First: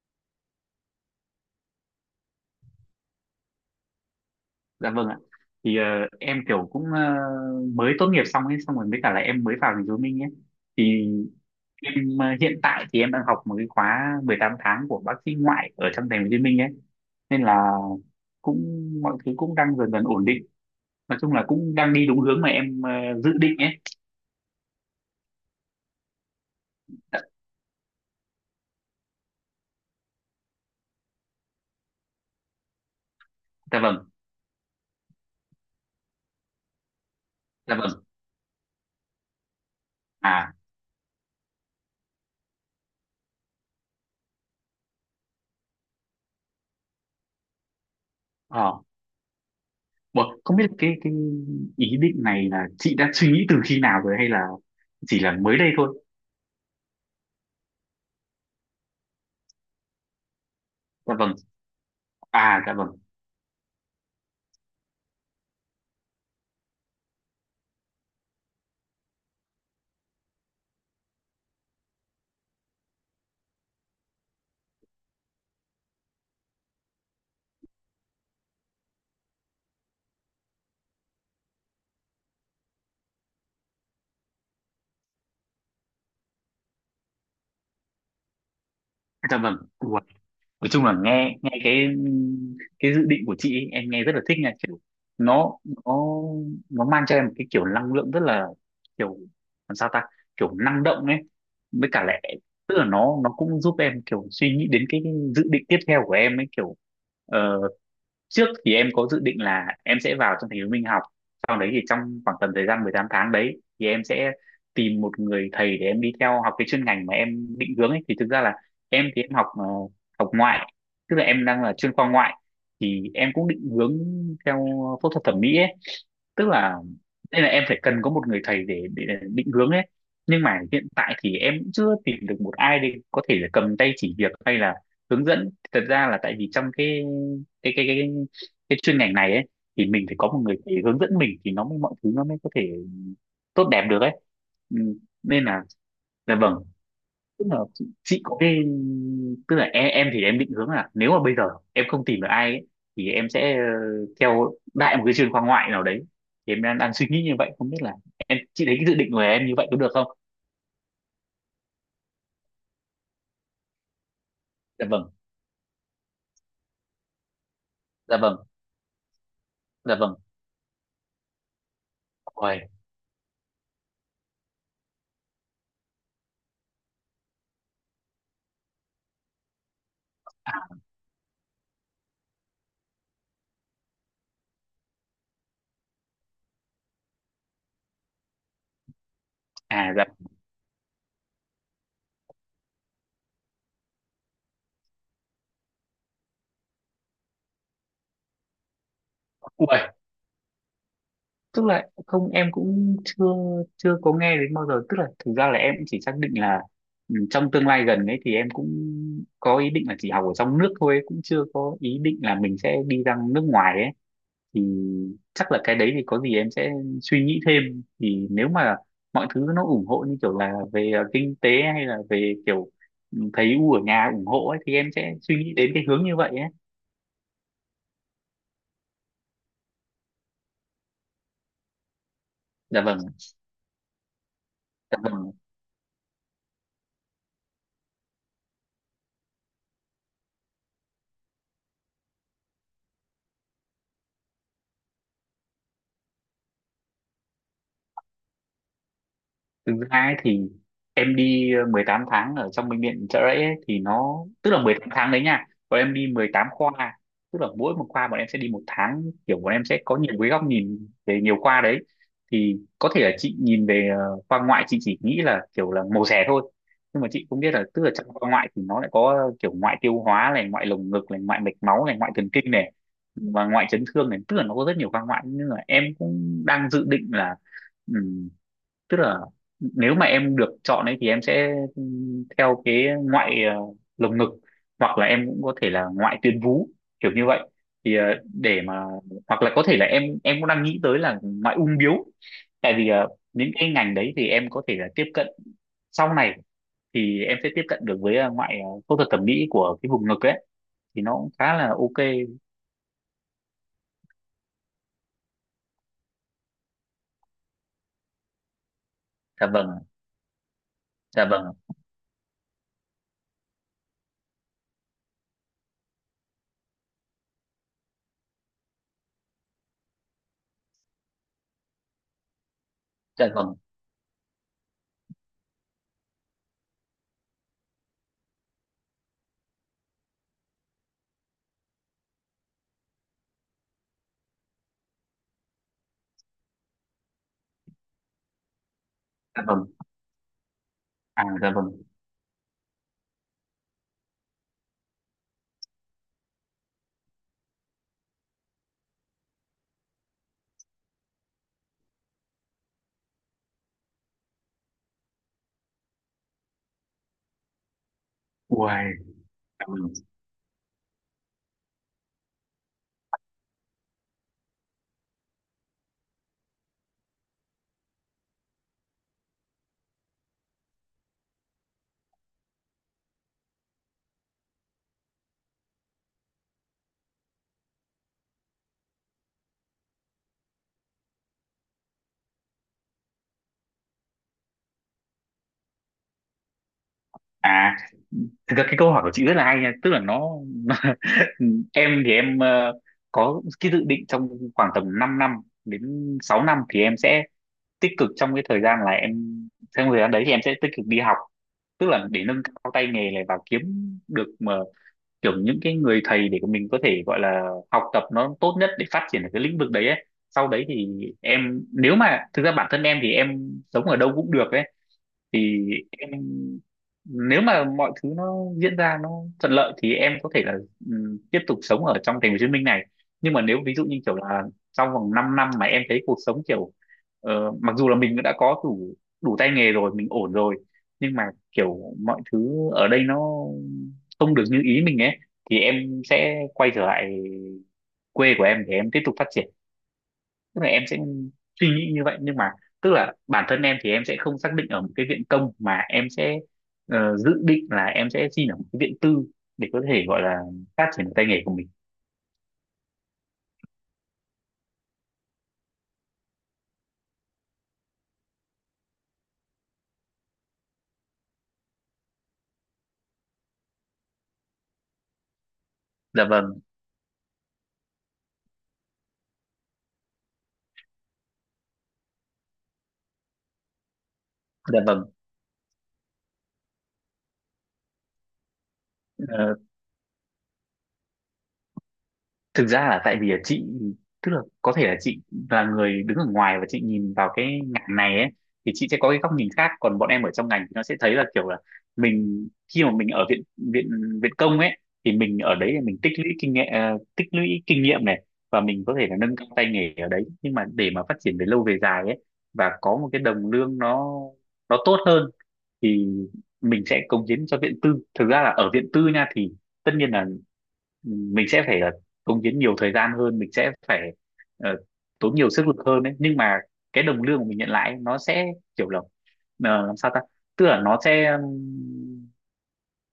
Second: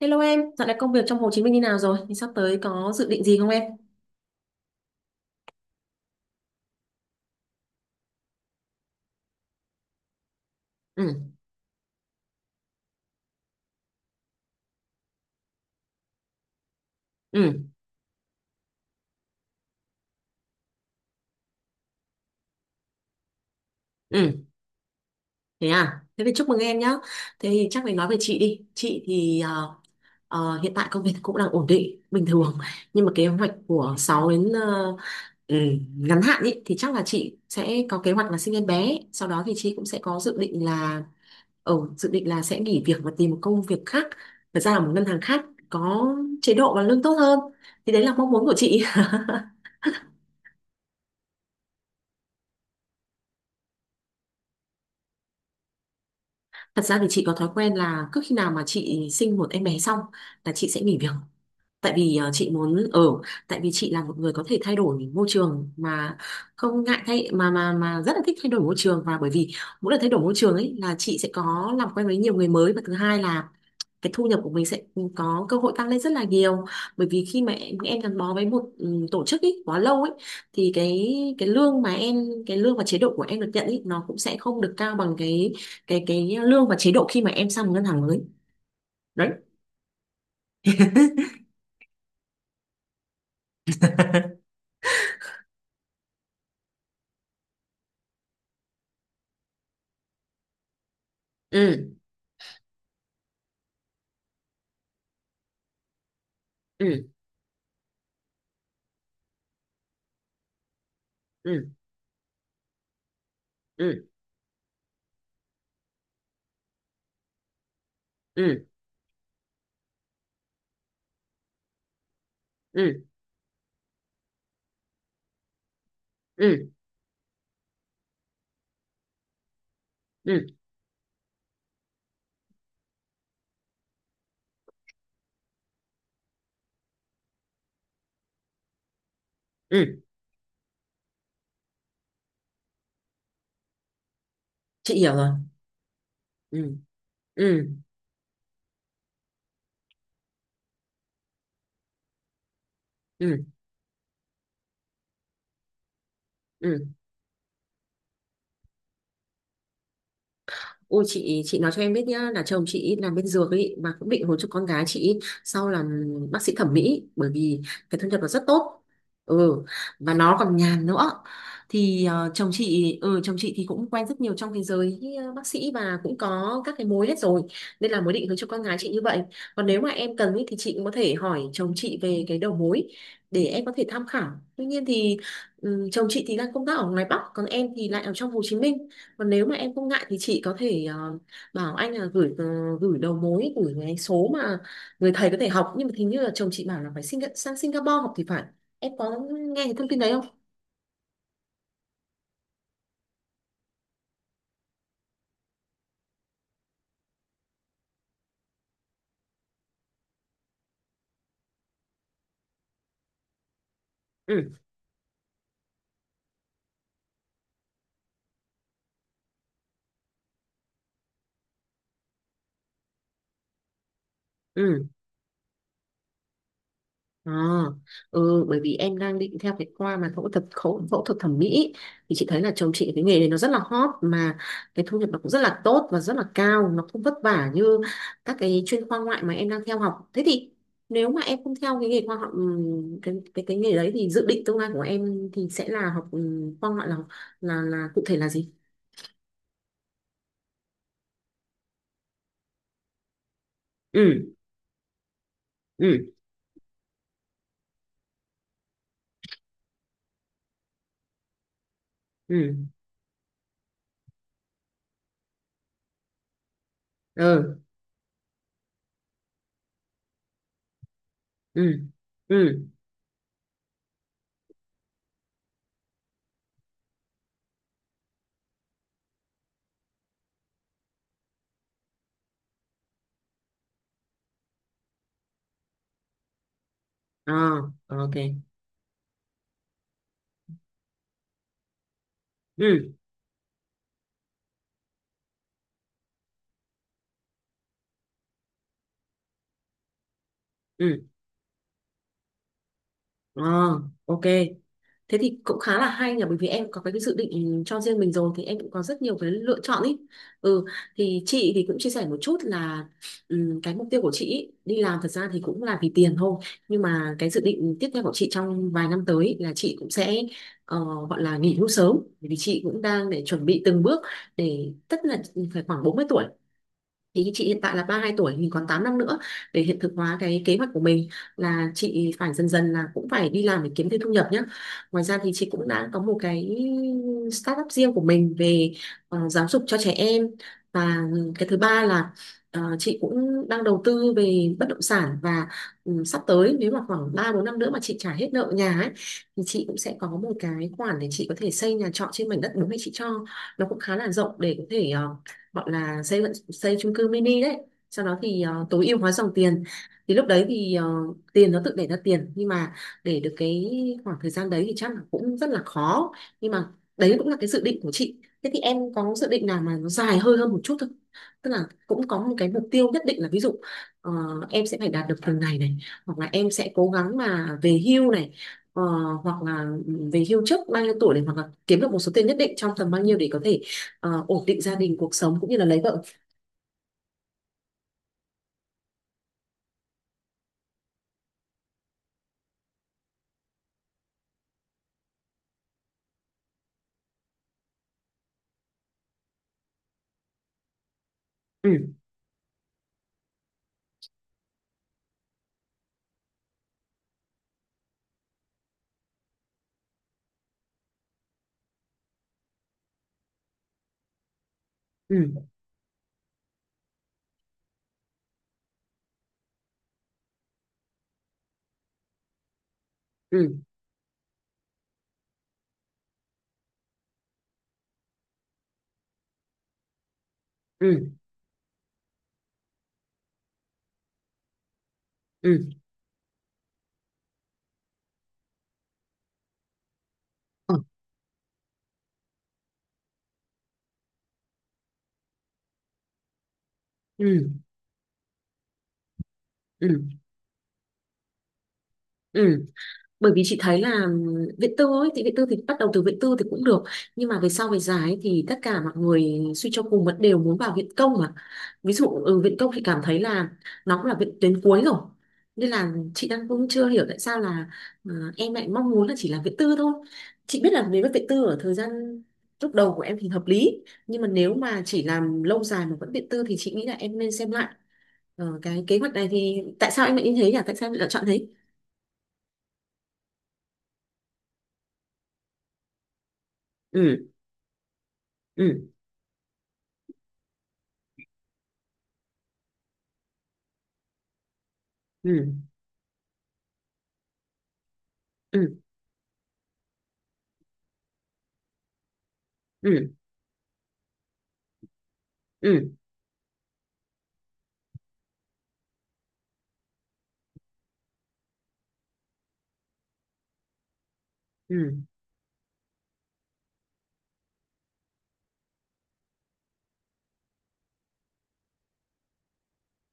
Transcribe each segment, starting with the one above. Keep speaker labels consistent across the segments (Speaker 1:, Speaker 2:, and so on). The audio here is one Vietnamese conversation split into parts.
Speaker 1: Hello em, dạo này công việc trong Hồ Chí Minh như nào rồi? Thì sắp tới có dự định gì không em?
Speaker 2: Dạ vâng ạ. Thì em kiểu cũng mới tốt nghiệp xong ấy, xong rồi với cả là em mới vào thành phố Hồ Chí Minh ấy. Thì
Speaker 1: Ừ,
Speaker 2: em hiện tại thì em đang học một cái khóa 18 tháng của bác sĩ ngoại ở trong thành phố Hồ Chí Minh ấy. Nên
Speaker 1: ừ,
Speaker 2: là cũng mọi thứ cũng đang dần dần ổn định. Nói chung là cũng đang đi đúng hướng mà em dự định ấy.
Speaker 1: ừ, thế à? Thế thì chúc mừng em nhá.
Speaker 2: Dạ,
Speaker 1: Thế thì chắc phải nói về chị đi. Chị thì hiện tại công việc cũng đang ổn định, bình thường. Nhưng mà kế hoạch
Speaker 2: dạ
Speaker 1: của
Speaker 2: vâng,
Speaker 1: 6 đến ừ, ngắn hạn ý, thì chắc là chị
Speaker 2: dạ
Speaker 1: sẽ có
Speaker 2: vâng.
Speaker 1: kế hoạch là sinh em bé. Sau đó thì chị cũng sẽ có dự
Speaker 2: À,
Speaker 1: định là sẽ nghỉ việc và tìm một công việc khác, thật ra là một ngân hàng khác có chế độ và lương tốt hơn. Thì đấy là mong muốn của
Speaker 2: ờ.
Speaker 1: chị.
Speaker 2: Ủa, không biết cái ý định này là chị đã suy nghĩ từ khi nào rồi hay là chỉ là mới đây thôi?
Speaker 1: Thật ra thì chị có thói quen là cứ khi nào mà chị sinh một em bé xong là chị sẽ nghỉ việc.
Speaker 2: Dạ vâng.
Speaker 1: Tại vì
Speaker 2: À, dạ vâng.
Speaker 1: tại vì chị là một người có thể thay đổi môi trường mà không ngại thay mà rất là thích thay đổi môi trường, và bởi vì mỗi lần thay đổi môi trường ấy là chị sẽ có làm quen với nhiều người mới, và thứ hai là cái thu nhập của mình sẽ có cơ hội tăng lên rất là nhiều. Bởi vì khi mà em gắn bó với một tổ chức ý, quá lâu ấy, thì cái lương mà em cái lương và chế độ của em được nhận ý, nó cũng sẽ không được cao bằng cái lương và chế độ khi mà em sang một ngân hàng mới đấy.
Speaker 2: Dạ vâng. Nói chung là nghe nghe cái dự định của chị ấy, em nghe rất là thích nha kiểu nó nó nó mang cho em một cái kiểu năng lượng rất là kiểu làm sao ta kiểu năng động ấy
Speaker 1: Ừ,
Speaker 2: với cả lại tức là nó cũng giúp em kiểu suy nghĩ đến cái dự định tiếp theo của em ấy kiểu
Speaker 1: ừ,
Speaker 2: ờ, trước thì em có dự định là em sẽ vào trong thành phố Minh học sau
Speaker 1: ừ,
Speaker 2: đấy thì trong khoảng tầm thời gian 18 tháng đấy thì
Speaker 1: ừ,
Speaker 2: em sẽ tìm một người thầy để em đi theo học cái chuyên ngành mà em định hướng ấy thì thực ra là
Speaker 1: ừ,
Speaker 2: em thì em học học ngoại tức là em đang là chuyên khoa ngoại
Speaker 1: ừ,
Speaker 2: thì em cũng định hướng theo phẫu thuật thẩm mỹ ấy
Speaker 1: ừ,
Speaker 2: tức
Speaker 1: ừ,
Speaker 2: là đây là em phải cần có một người thầy để định hướng ấy
Speaker 1: ừ,
Speaker 2: nhưng mà hiện tại thì em cũng chưa tìm được một ai để có thể là cầm tay chỉ việc hay là hướng dẫn thật ra là tại vì trong cái cái cái cái chuyên ngành này ấy thì
Speaker 1: ừ.
Speaker 2: mình phải có một người thầy hướng dẫn mình thì nó mới mọi thứ nó mới có thể tốt đẹp được ấy ừ.
Speaker 1: Chị hiểu rồi.
Speaker 2: Nên là vâng
Speaker 1: Ừ,
Speaker 2: tức là
Speaker 1: ừ,
Speaker 2: chị có cái tức là em thì em định hướng là nếu mà bây giờ em không tìm được ai ấy, thì em
Speaker 1: ừ,
Speaker 2: sẽ theo đại một cái trường khoa ngoại nào đấy thì em
Speaker 1: ừ.
Speaker 2: đang suy nghĩ như vậy không biết là em chị thấy cái dự định của em như vậy có được không.
Speaker 1: Ôi, chị nói cho em biết nhá, là chồng chị làm bên dược ấy mà cũng định hôn cho con gái
Speaker 2: Dạ vâng.
Speaker 1: chị sau làm bác sĩ thẩm mỹ, bởi vì cái thu
Speaker 2: Dạ
Speaker 1: nhập nó
Speaker 2: vâng.
Speaker 1: rất tốt. Ừ,
Speaker 2: Dạ
Speaker 1: và
Speaker 2: vâng.
Speaker 1: nó còn nhàn nữa. Thì
Speaker 2: Ui.
Speaker 1: chồng chị thì cũng quen rất nhiều trong thế giới bác sĩ và cũng có các cái mối hết rồi, nên là mới định hướng cho con gái chị như vậy. Còn nếu mà em cần ý, thì chị
Speaker 2: À,
Speaker 1: cũng có thể hỏi chồng chị về cái đầu mối để em có thể tham khảo. Tuy nhiên thì chồng chị thì đang công tác ở ngoài Bắc, còn em thì lại ở trong Hồ Chí Minh. Còn nếu mà em không
Speaker 2: à
Speaker 1: ngại
Speaker 2: dạ.
Speaker 1: thì chị có thể bảo anh là gửi gửi đầu mối, gửi cái số mà người thầy có thể học. Nhưng mà hình như là chồng chị bảo là phải sang Singapore học thì phải. Em có nghe cái
Speaker 2: Ui,
Speaker 1: thông tin đấy không?
Speaker 2: tức là không em cũng chưa chưa có nghe đến bao giờ tức là thực ra là em cũng chỉ xác định là ừ, trong tương lai gần ấy thì em cũng có ý định là chỉ học ở trong nước thôi cũng chưa có ý định là mình sẽ đi ra nước ngoài ấy
Speaker 1: Ừ,
Speaker 2: thì chắc là cái đấy thì có gì em sẽ suy nghĩ thêm thì nếu mà mọi thứ nó ủng hộ như kiểu là về kinh tế hay là về kiểu ừ, thấy u ở nhà ủng hộ ấy thì
Speaker 1: ừ.
Speaker 2: em sẽ suy nghĩ đến cái hướng như vậy ấy.
Speaker 1: À, ừ, bởi vì em đang định theo cái khoa mà phẫu thuật, phẫu thuật thẩm mỹ, thì chị thấy là chồng
Speaker 2: Dạ
Speaker 1: chị
Speaker 2: vâng.
Speaker 1: cái nghề này nó rất là hot mà, cái thu
Speaker 2: Dạ
Speaker 1: nhập nó cũng
Speaker 2: vâng.
Speaker 1: rất là tốt và rất là cao, nó không vất vả như các cái chuyên khoa ngoại mà em đang theo học. Thế thì nếu mà em không theo cái nghề khoa học, cái nghề đấy, thì dự định tương lai của em thì sẽ là học khoa ngoại, là cụ thể là gì?
Speaker 2: Thực ra ấy thì em đi 18 tháng ở trong bệnh viện Chợ Rẫy ấy, thì nó
Speaker 1: Ừ,
Speaker 2: tức là 18 tháng đấy nha còn em
Speaker 1: ừ,
Speaker 2: đi 18 khoa tức là mỗi một khoa bọn em sẽ đi một tháng kiểu bọn em sẽ có nhiều cái góc nhìn về nhiều khoa đấy
Speaker 1: ừ,
Speaker 2: thì có thể là chị nhìn về khoa ngoại chị chỉ nghĩ là kiểu là mổ xẻ thôi nhưng mà chị cũng biết
Speaker 1: ừ,
Speaker 2: là tức là trong khoa ngoại thì nó lại có kiểu ngoại tiêu hóa này ngoại lồng ngực này ngoại mạch
Speaker 1: ừ,
Speaker 2: máu này ngoại thần kinh
Speaker 1: ừ,
Speaker 2: này và ngoại chấn thương này tức là nó có rất nhiều khoa ngoại nhưng mà em cũng đang dự định là tức là nếu mà em được chọn ấy thì em sẽ theo cái ngoại lồng ngực hoặc là em cũng có thể là ngoại tuyến vú kiểu như vậy
Speaker 1: à,
Speaker 2: thì
Speaker 1: ok.
Speaker 2: để mà hoặc là có thể là em cũng đang nghĩ tới là ngoại ung bướu tại vì
Speaker 1: Ừ,
Speaker 2: những cái ngành đấy thì em có thể là tiếp cận sau này thì em sẽ tiếp cận được với ngoại phẫu thuật thẩm mỹ của cái vùng ngực ấy thì
Speaker 1: ừ,
Speaker 2: nó cũng khá là ok.
Speaker 1: à, ok. Thế thì cũng khá là hay nhỉ, bởi vì em có cái dự định cho riêng mình rồi thì em cũng có rất nhiều cái
Speaker 2: Dạ
Speaker 1: lựa
Speaker 2: vâng.
Speaker 1: chọn ý. Ừ, thì
Speaker 2: Dạ vâng.
Speaker 1: chị thì cũng chia sẻ một chút là cái mục tiêu của chị ý, đi làm thật ra thì cũng là vì tiền thôi. Nhưng mà cái dự định tiếp theo của chị trong vài năm tới ý, là chị cũng sẽ ờ, gọi là nghỉ hưu sớm, bởi vì chị cũng đang để
Speaker 2: Dạ
Speaker 1: chuẩn
Speaker 2: vâng.
Speaker 1: bị từng bước để tất là phải khoảng 40 tuổi. Thì chị hiện tại là 32 tuổi thì còn 8 năm nữa để hiện thực hóa cái kế hoạch của mình, là chị phải dần dần là cũng phải đi làm để kiếm thêm thu nhập nhé. Ngoài ra thì chị cũng đã có một cái startup riêng của mình về
Speaker 2: Dạ
Speaker 1: giáo dục
Speaker 2: vâng.
Speaker 1: cho trẻ em, và
Speaker 2: À
Speaker 1: cái
Speaker 2: dạ
Speaker 1: thứ
Speaker 2: vâng.
Speaker 1: ba là chị cũng đang đầu tư về bất động sản. Và sắp tới nếu mà khoảng 3 4 năm nữa mà chị trả hết nợ nhà ấy, thì chị cũng sẽ có một cái khoản để chị có thể xây nhà trọ trên mảnh đất bố mẹ chị cho. Nó cũng khá là rộng để có thể gọi là xây xây chung cư mini đấy, sau đó thì
Speaker 2: Uầy,
Speaker 1: tối ưu hóa dòng tiền.
Speaker 2: dạ vâng.
Speaker 1: Thì lúc đấy thì tiền nó tự đẻ ra tiền, nhưng mà để được cái khoảng thời gian đấy thì chắc là cũng rất là khó. Nhưng mà đấy cũng là cái dự định của chị. Thế thì em có dự định nào mà nó dài hơi hơn một chút không? Tức là cũng có một cái mục tiêu nhất định, là ví dụ ờ, em sẽ phải đạt được từng này này, hoặc là em sẽ cố gắng mà về hưu này, ờ, hoặc là về hưu trước bao nhiêu tuổi này, hoặc là kiếm được một số tiền nhất định trong tầm bao nhiêu để có thể ổn định gia đình cuộc sống cũng như là lấy vợ.
Speaker 2: Thực ra cái câu hỏi của chị rất là hay nha tức là nó ừ, em thì em có cái dự định trong khoảng tầm 5 năm đến 6 năm thì em sẽ tích cực trong cái thời gian là em trong thời gian đấy thì em sẽ tích cực đi học
Speaker 1: Ừ,
Speaker 2: tức là để nâng cao tay nghề này và kiếm được mà kiểu những cái người thầy để mình có thể gọi là học tập nó tốt nhất để phát triển ở cái lĩnh vực đấy ấy. Sau đấy thì em nếu mà thực ra bản thân em thì em sống ở đâu cũng được ấy
Speaker 1: ừ,
Speaker 2: thì em nếu mà mọi thứ nó diễn ra nó thuận lợi thì em có thể là tiếp tục sống ở trong thành phố Hồ Chí Minh này nhưng mà
Speaker 1: ừ,
Speaker 2: nếu ví dụ như kiểu là trong vòng 5 năm mà em thấy cuộc sống kiểu mặc dù là mình đã có đủ đủ tay nghề rồi mình ổn rồi
Speaker 1: ừ,
Speaker 2: nhưng mà kiểu mọi thứ ở đây nó không được như ý mình ấy thì
Speaker 1: ừ,
Speaker 2: em sẽ quay trở lại quê của em để em tiếp tục phát triển tức là em sẽ suy nghĩ như vậy nhưng mà tức là bản thân em thì em sẽ không xác định ở một cái viện công mà em sẽ dự
Speaker 1: ừ,
Speaker 2: định là em sẽ xin ở một cái viện tư để có
Speaker 1: ừ,
Speaker 2: thể gọi là phát triển tay nghề của mình.
Speaker 1: ừ. Bởi vì chị thấy là viện tư ấy thì viện tư thì bắt đầu từ viện tư thì cũng được, nhưng mà về sau về dài ấy, thì tất cả mọi người suy cho cùng vẫn đều muốn vào viện công mà. Ví dụ viện công thì cảm thấy là nó cũng là viện tuyến cuối rồi, nên là
Speaker 2: Dạ
Speaker 1: chị đang
Speaker 2: vâng.
Speaker 1: cũng chưa hiểu tại sao là ờ, em lại mong muốn là chỉ làm viện tư thôi. Chị biết là nếu mà viện tư ở thời gian lúc đầu của em thì hợp lý, nhưng mà nếu
Speaker 2: Dạ
Speaker 1: mà chỉ
Speaker 2: vâng.
Speaker 1: làm lâu dài mà vẫn viện tư thì chị nghĩ là em nên xem lại. Ờ, cái kế hoạch này
Speaker 2: Ờ,
Speaker 1: thì tại sao em lại như thế nhỉ, tại sao em lại lựa chọn thế?
Speaker 2: Thực ra là tại vì là chị tức là có thể là chị là người đứng ở ngoài và chị nhìn
Speaker 1: Ừ,
Speaker 2: vào cái ngành này ấy thì
Speaker 1: ừ,
Speaker 2: chị sẽ có cái góc nhìn khác còn bọn em ở trong ngành thì nó sẽ thấy là kiểu là mình khi mà mình ở viện viện viện công ấy thì mình
Speaker 1: ừ,
Speaker 2: ở đấy là mình tích lũy kinh nghiệm tích lũy kinh nghiệm này và
Speaker 1: ừ,
Speaker 2: mình có thể là nâng cao tay nghề ở đấy nhưng mà để mà phát triển về lâu về dài ấy và
Speaker 1: ừ,
Speaker 2: có một cái đồng lương nó tốt hơn
Speaker 1: ừ,
Speaker 2: thì mình sẽ cống hiến cho viện tư thực ra là ở viện tư nha thì tất nhiên là mình sẽ phải cống hiến nhiều thời gian hơn mình sẽ phải ờ,
Speaker 1: ừ,
Speaker 2: tốn nhiều sức lực hơn đấy nhưng mà cái đồng lương của mình nhận lại ấy, nó sẽ kiểu là làm sao ta tức là nó sẽ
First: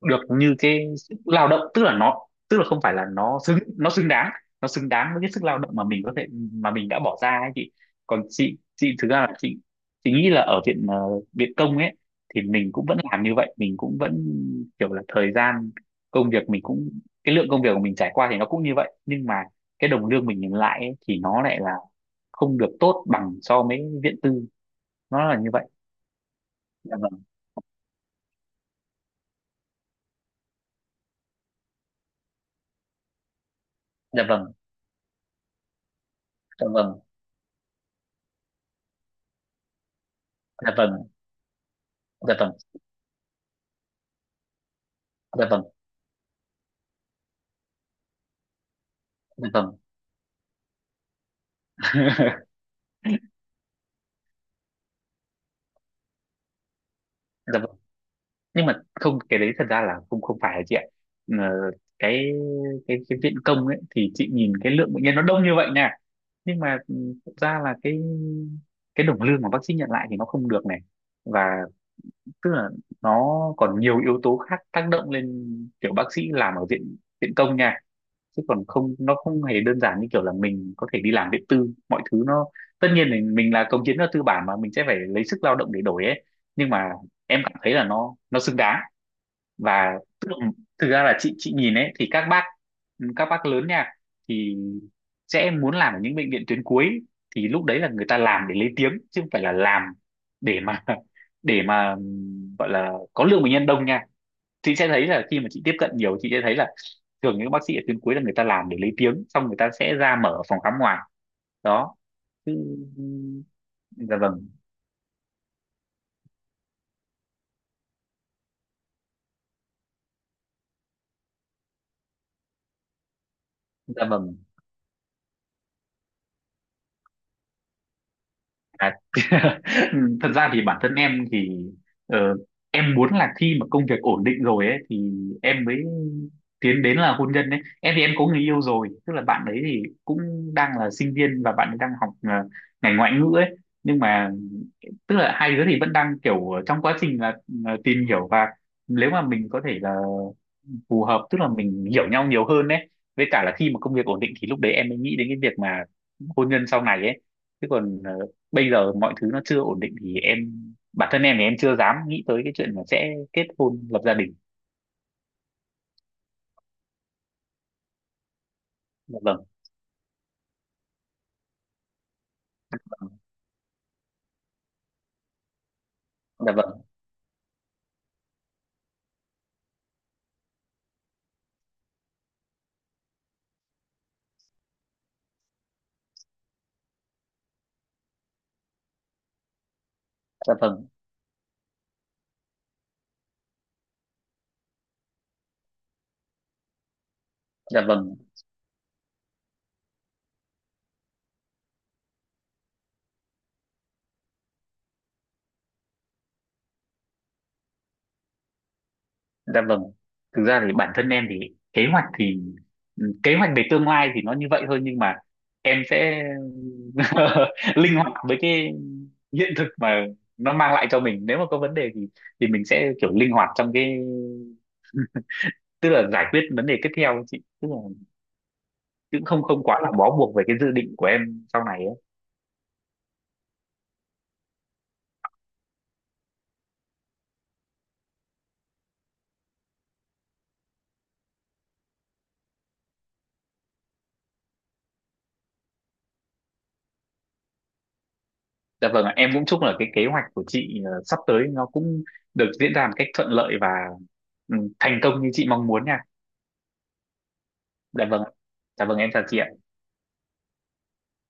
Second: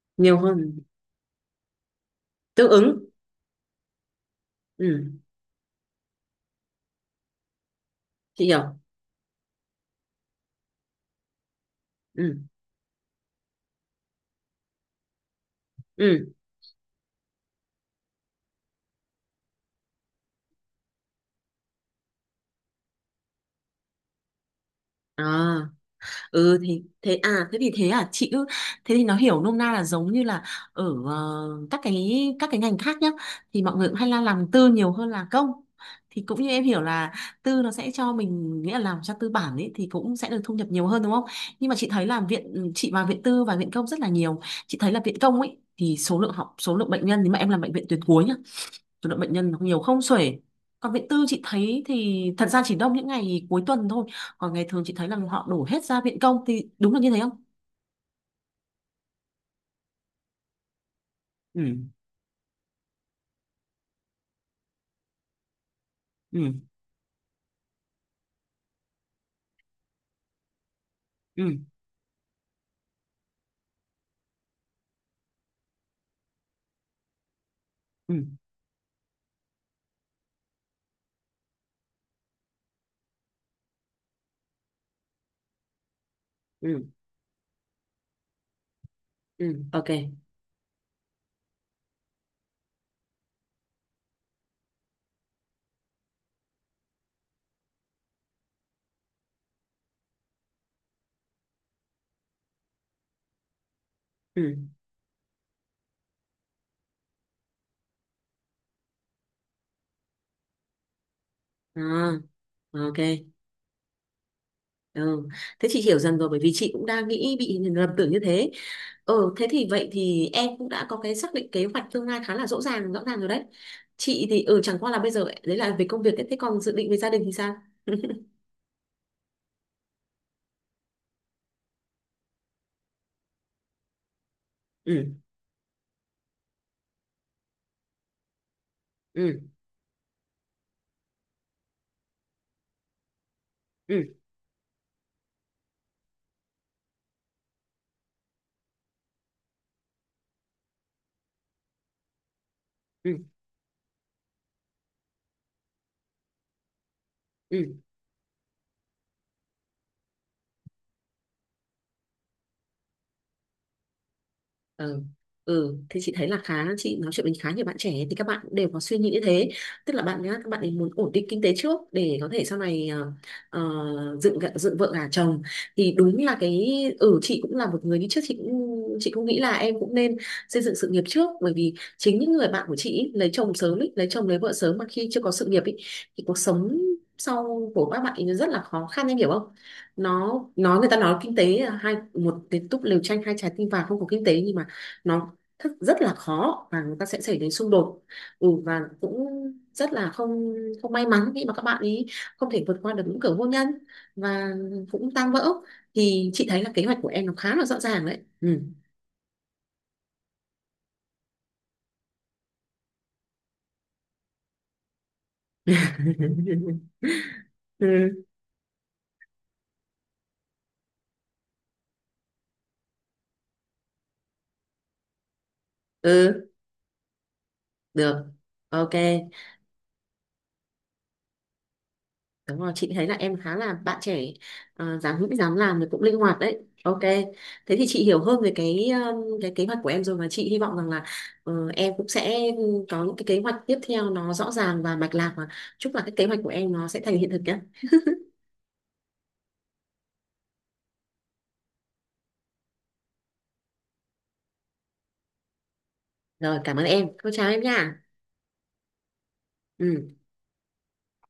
Speaker 2: được
Speaker 1: nhiều
Speaker 2: như
Speaker 1: hơn,
Speaker 2: cái sức lao động tức là nó tức là
Speaker 1: tương
Speaker 2: không phải
Speaker 1: ứng,
Speaker 2: là nó xứng
Speaker 1: ừ,
Speaker 2: đáng với cái sức lao động mà mình có thể mà mình đã bỏ ra ấy chị còn
Speaker 1: chị hiểu,
Speaker 2: chị thực ra là chị nghĩ là ở viện viện công ấy
Speaker 1: ừ,
Speaker 2: thì mình cũng vẫn làm như vậy mình cũng vẫn kiểu là thời gian
Speaker 1: ừ,
Speaker 2: công việc mình cũng cái lượng công việc của mình trải qua thì nó cũng như vậy nhưng mà cái đồng lương mình nhận lại ấy, thì nó lại là không được tốt bằng so với viện tư
Speaker 1: à.
Speaker 2: nó là như vậy.
Speaker 1: Ừ thì
Speaker 2: Dạ
Speaker 1: thế
Speaker 2: vâng.
Speaker 1: à, thế thì thế à, chị cứ thế thì nó hiểu nôm na là giống như là ở các cái ngành khác nhá, thì mọi người cũng hay là
Speaker 2: Dạ
Speaker 1: làm
Speaker 2: vâng.
Speaker 1: tư nhiều hơn là công. Thì cũng như em
Speaker 2: Dạ
Speaker 1: hiểu
Speaker 2: vâng.
Speaker 1: là tư nó sẽ cho mình, nghĩa là làm cho tư bản ấy thì cũng sẽ được thu nhập
Speaker 2: Dạ
Speaker 1: nhiều
Speaker 2: vâng.
Speaker 1: hơn, đúng không? Nhưng mà chị thấy là
Speaker 2: Dạ vâng.
Speaker 1: viện, chị vào viện tư và viện công rất là nhiều, chị thấy là viện công
Speaker 2: Dạ
Speaker 1: ấy
Speaker 2: vâng.
Speaker 1: thì số lượng học, số lượng bệnh nhân, nếu mà em làm bệnh viện tuyến cuối nhá, số lượng bệnh
Speaker 2: Dạ
Speaker 1: nhân nó
Speaker 2: vâng.
Speaker 1: nhiều không xuể. Còn viện tư chị thấy thì thật ra chỉ đông những ngày cuối tuần thôi. Còn ngày thường chị thấy là họ đổ hết ra viện công, thì đúng là như thế không?
Speaker 2: Dạ vâng. Nhưng mà không cái đấy thật ra là không không phải chị ạ. Ờ,
Speaker 1: Ừ,
Speaker 2: cái cái viện công ấy thì chị nhìn cái lượng bệnh nhân nó đông như vậy nè
Speaker 1: ừ,
Speaker 2: nhưng mà ừ, thật ra là cái đồng lương mà bác sĩ nhận lại thì nó không được này và
Speaker 1: ừ,
Speaker 2: tức là nó còn nhiều yếu tố khác tác động lên kiểu bác sĩ làm ở viện viện công nha
Speaker 1: ừ,
Speaker 2: chứ còn không nó không hề đơn giản như kiểu là mình có thể đi làm điện tư mọi thứ nó tất nhiên mình là công chức nó tư bản mà mình sẽ phải lấy sức lao động để đổi ấy nhưng
Speaker 1: ừ,
Speaker 2: mà em cảm thấy là nó xứng đáng
Speaker 1: ừ, ok.
Speaker 2: và tức là, thực ra là chị nhìn ấy thì các bác lớn nha thì sẽ muốn làm ở những bệnh viện tuyến cuối thì lúc đấy là người ta làm để lấy tiếng chứ không phải là làm để mà để mà gọi là có lượng bệnh nhân đông nha
Speaker 1: Ừ,
Speaker 2: chị sẽ thấy là khi mà chị tiếp cận nhiều chị sẽ thấy là thường những bác sĩ ở tuyến cuối là người ta làm để lấy tiếng xong người ta sẽ ra mở phòng khám ngoài đó.
Speaker 1: à,
Speaker 2: Chứ-
Speaker 1: ok.
Speaker 2: dạ vâng.
Speaker 1: Ừ. Thế chị hiểu dần rồi, bởi vì chị cũng đang nghĩ bị lầm tưởng như thế. Ừ, thế thì vậy thì em cũng đã có cái xác định kế hoạch tương lai khá là rõ ràng, rồi đấy.
Speaker 2: Dạ
Speaker 1: Chị
Speaker 2: vâng.
Speaker 1: thì ừ, chẳng qua là bây giờ đấy là về công việc ấy. Thế còn dự định về gia đình thì sao?
Speaker 2: À, thật ra thì bản thân em thì ờ, em muốn là khi mà công việc ổn định rồi ấy
Speaker 1: Ừ,
Speaker 2: thì em mới tiến đến là hôn nhân đấy em thì em có người yêu rồi tức là
Speaker 1: ừ,
Speaker 2: bạn ấy thì cũng đang là sinh viên và bạn ấy đang học ngành ngoại ngữ ấy nhưng
Speaker 1: ừ,
Speaker 2: mà tức là hai đứa thì vẫn đang kiểu trong quá trình là tìm hiểu và nếu mà mình có thể là phù hợp tức là mình hiểu nhau nhiều hơn đấy
Speaker 1: ừ,
Speaker 2: với cả là khi mà công việc ổn định thì lúc đấy em mới nghĩ đến cái việc mà hôn nhân sau này ấy
Speaker 1: ừ,
Speaker 2: chứ còn bây giờ mọi thứ nó chưa ổn định thì em bản thân em thì em chưa dám nghĩ tới cái chuyện là sẽ kết hôn lập gia đình.
Speaker 1: ừ. Ừ thì chị thấy là khá, chị nói chuyện với khá nhiều bạn trẻ thì các bạn cũng đều có suy nghĩ
Speaker 2: Dạ
Speaker 1: như
Speaker 2: vâng.
Speaker 1: thế, tức là bạn nhá, các bạn ấy muốn ổn định kinh tế trước để có thể sau này ờ, dựng vợ gả chồng. Thì đúng là
Speaker 2: Dạ
Speaker 1: cái,
Speaker 2: vâng.
Speaker 1: ừ, chị cũng là một người như trước, chị cũng nghĩ là em cũng nên xây dựng sự nghiệp trước, bởi vì chính những người bạn của chị ý, lấy chồng sớm ý, lấy chồng lấy vợ sớm mà khi chưa có sự nghiệp ý, thì cuộc sống sau của các bạn ấy nó rất là khó khăn, em hiểu không? Nó
Speaker 2: Dạ
Speaker 1: nói,
Speaker 2: vâng.
Speaker 1: người ta nói kinh tế là hai, một cái túp lều tranh hai trái tim vàng, không có kinh tế nhưng mà nó thức rất là khó, và người ta sẽ xảy đến xung
Speaker 2: Dạ
Speaker 1: đột.
Speaker 2: vâng.
Speaker 1: Ừ, và cũng rất là không không may mắn khi mà các bạn ý không thể vượt qua được những cửa hôn nhân và cũng tan vỡ. Thì chị thấy là kế hoạch của em nó khá là rõ ràng đấy. Ừ.
Speaker 2: Dạ vâng. Thực ra thì bản thân em thì kế hoạch về tương lai thì nó như vậy thôi nhưng mà em sẽ linh
Speaker 1: Ừ,
Speaker 2: hoạt với cái hiện thực mà nó mang lại cho mình. Nếu mà có vấn đề thì mình sẽ kiểu linh hoạt trong cái tức là giải quyết
Speaker 1: ừ,
Speaker 2: vấn đề tiếp theo ấy chị. Tức là
Speaker 1: được, ok.
Speaker 2: cũng không không quá là bó buộc về cái dự định của em sau này ấy.
Speaker 1: Đúng rồi, chị thấy là em khá là bạn trẻ, dám nghĩ dám làm thì cũng linh hoạt đấy. Ok. Thế thì chị hiểu hơn về cái kế hoạch của em rồi, và chị hy vọng rằng là em cũng sẽ có những cái kế hoạch tiếp theo nó rõ ràng và mạch lạc, và chúc là cái kế hoạch của em nó sẽ thành hiện thực nhé.
Speaker 2: Dạ vâng, ạ. Em cũng chúc là cái kế hoạch của chị sắp tới nó cũng được diễn ra một cách thuận lợi và ừ, thành công như chị mong muốn nha.
Speaker 1: Rồi, cảm ơn em. Cô chào em nha.
Speaker 2: Dạ vâng, ạ. Dạ vâng, em chào chị ạ.
Speaker 1: Ừ.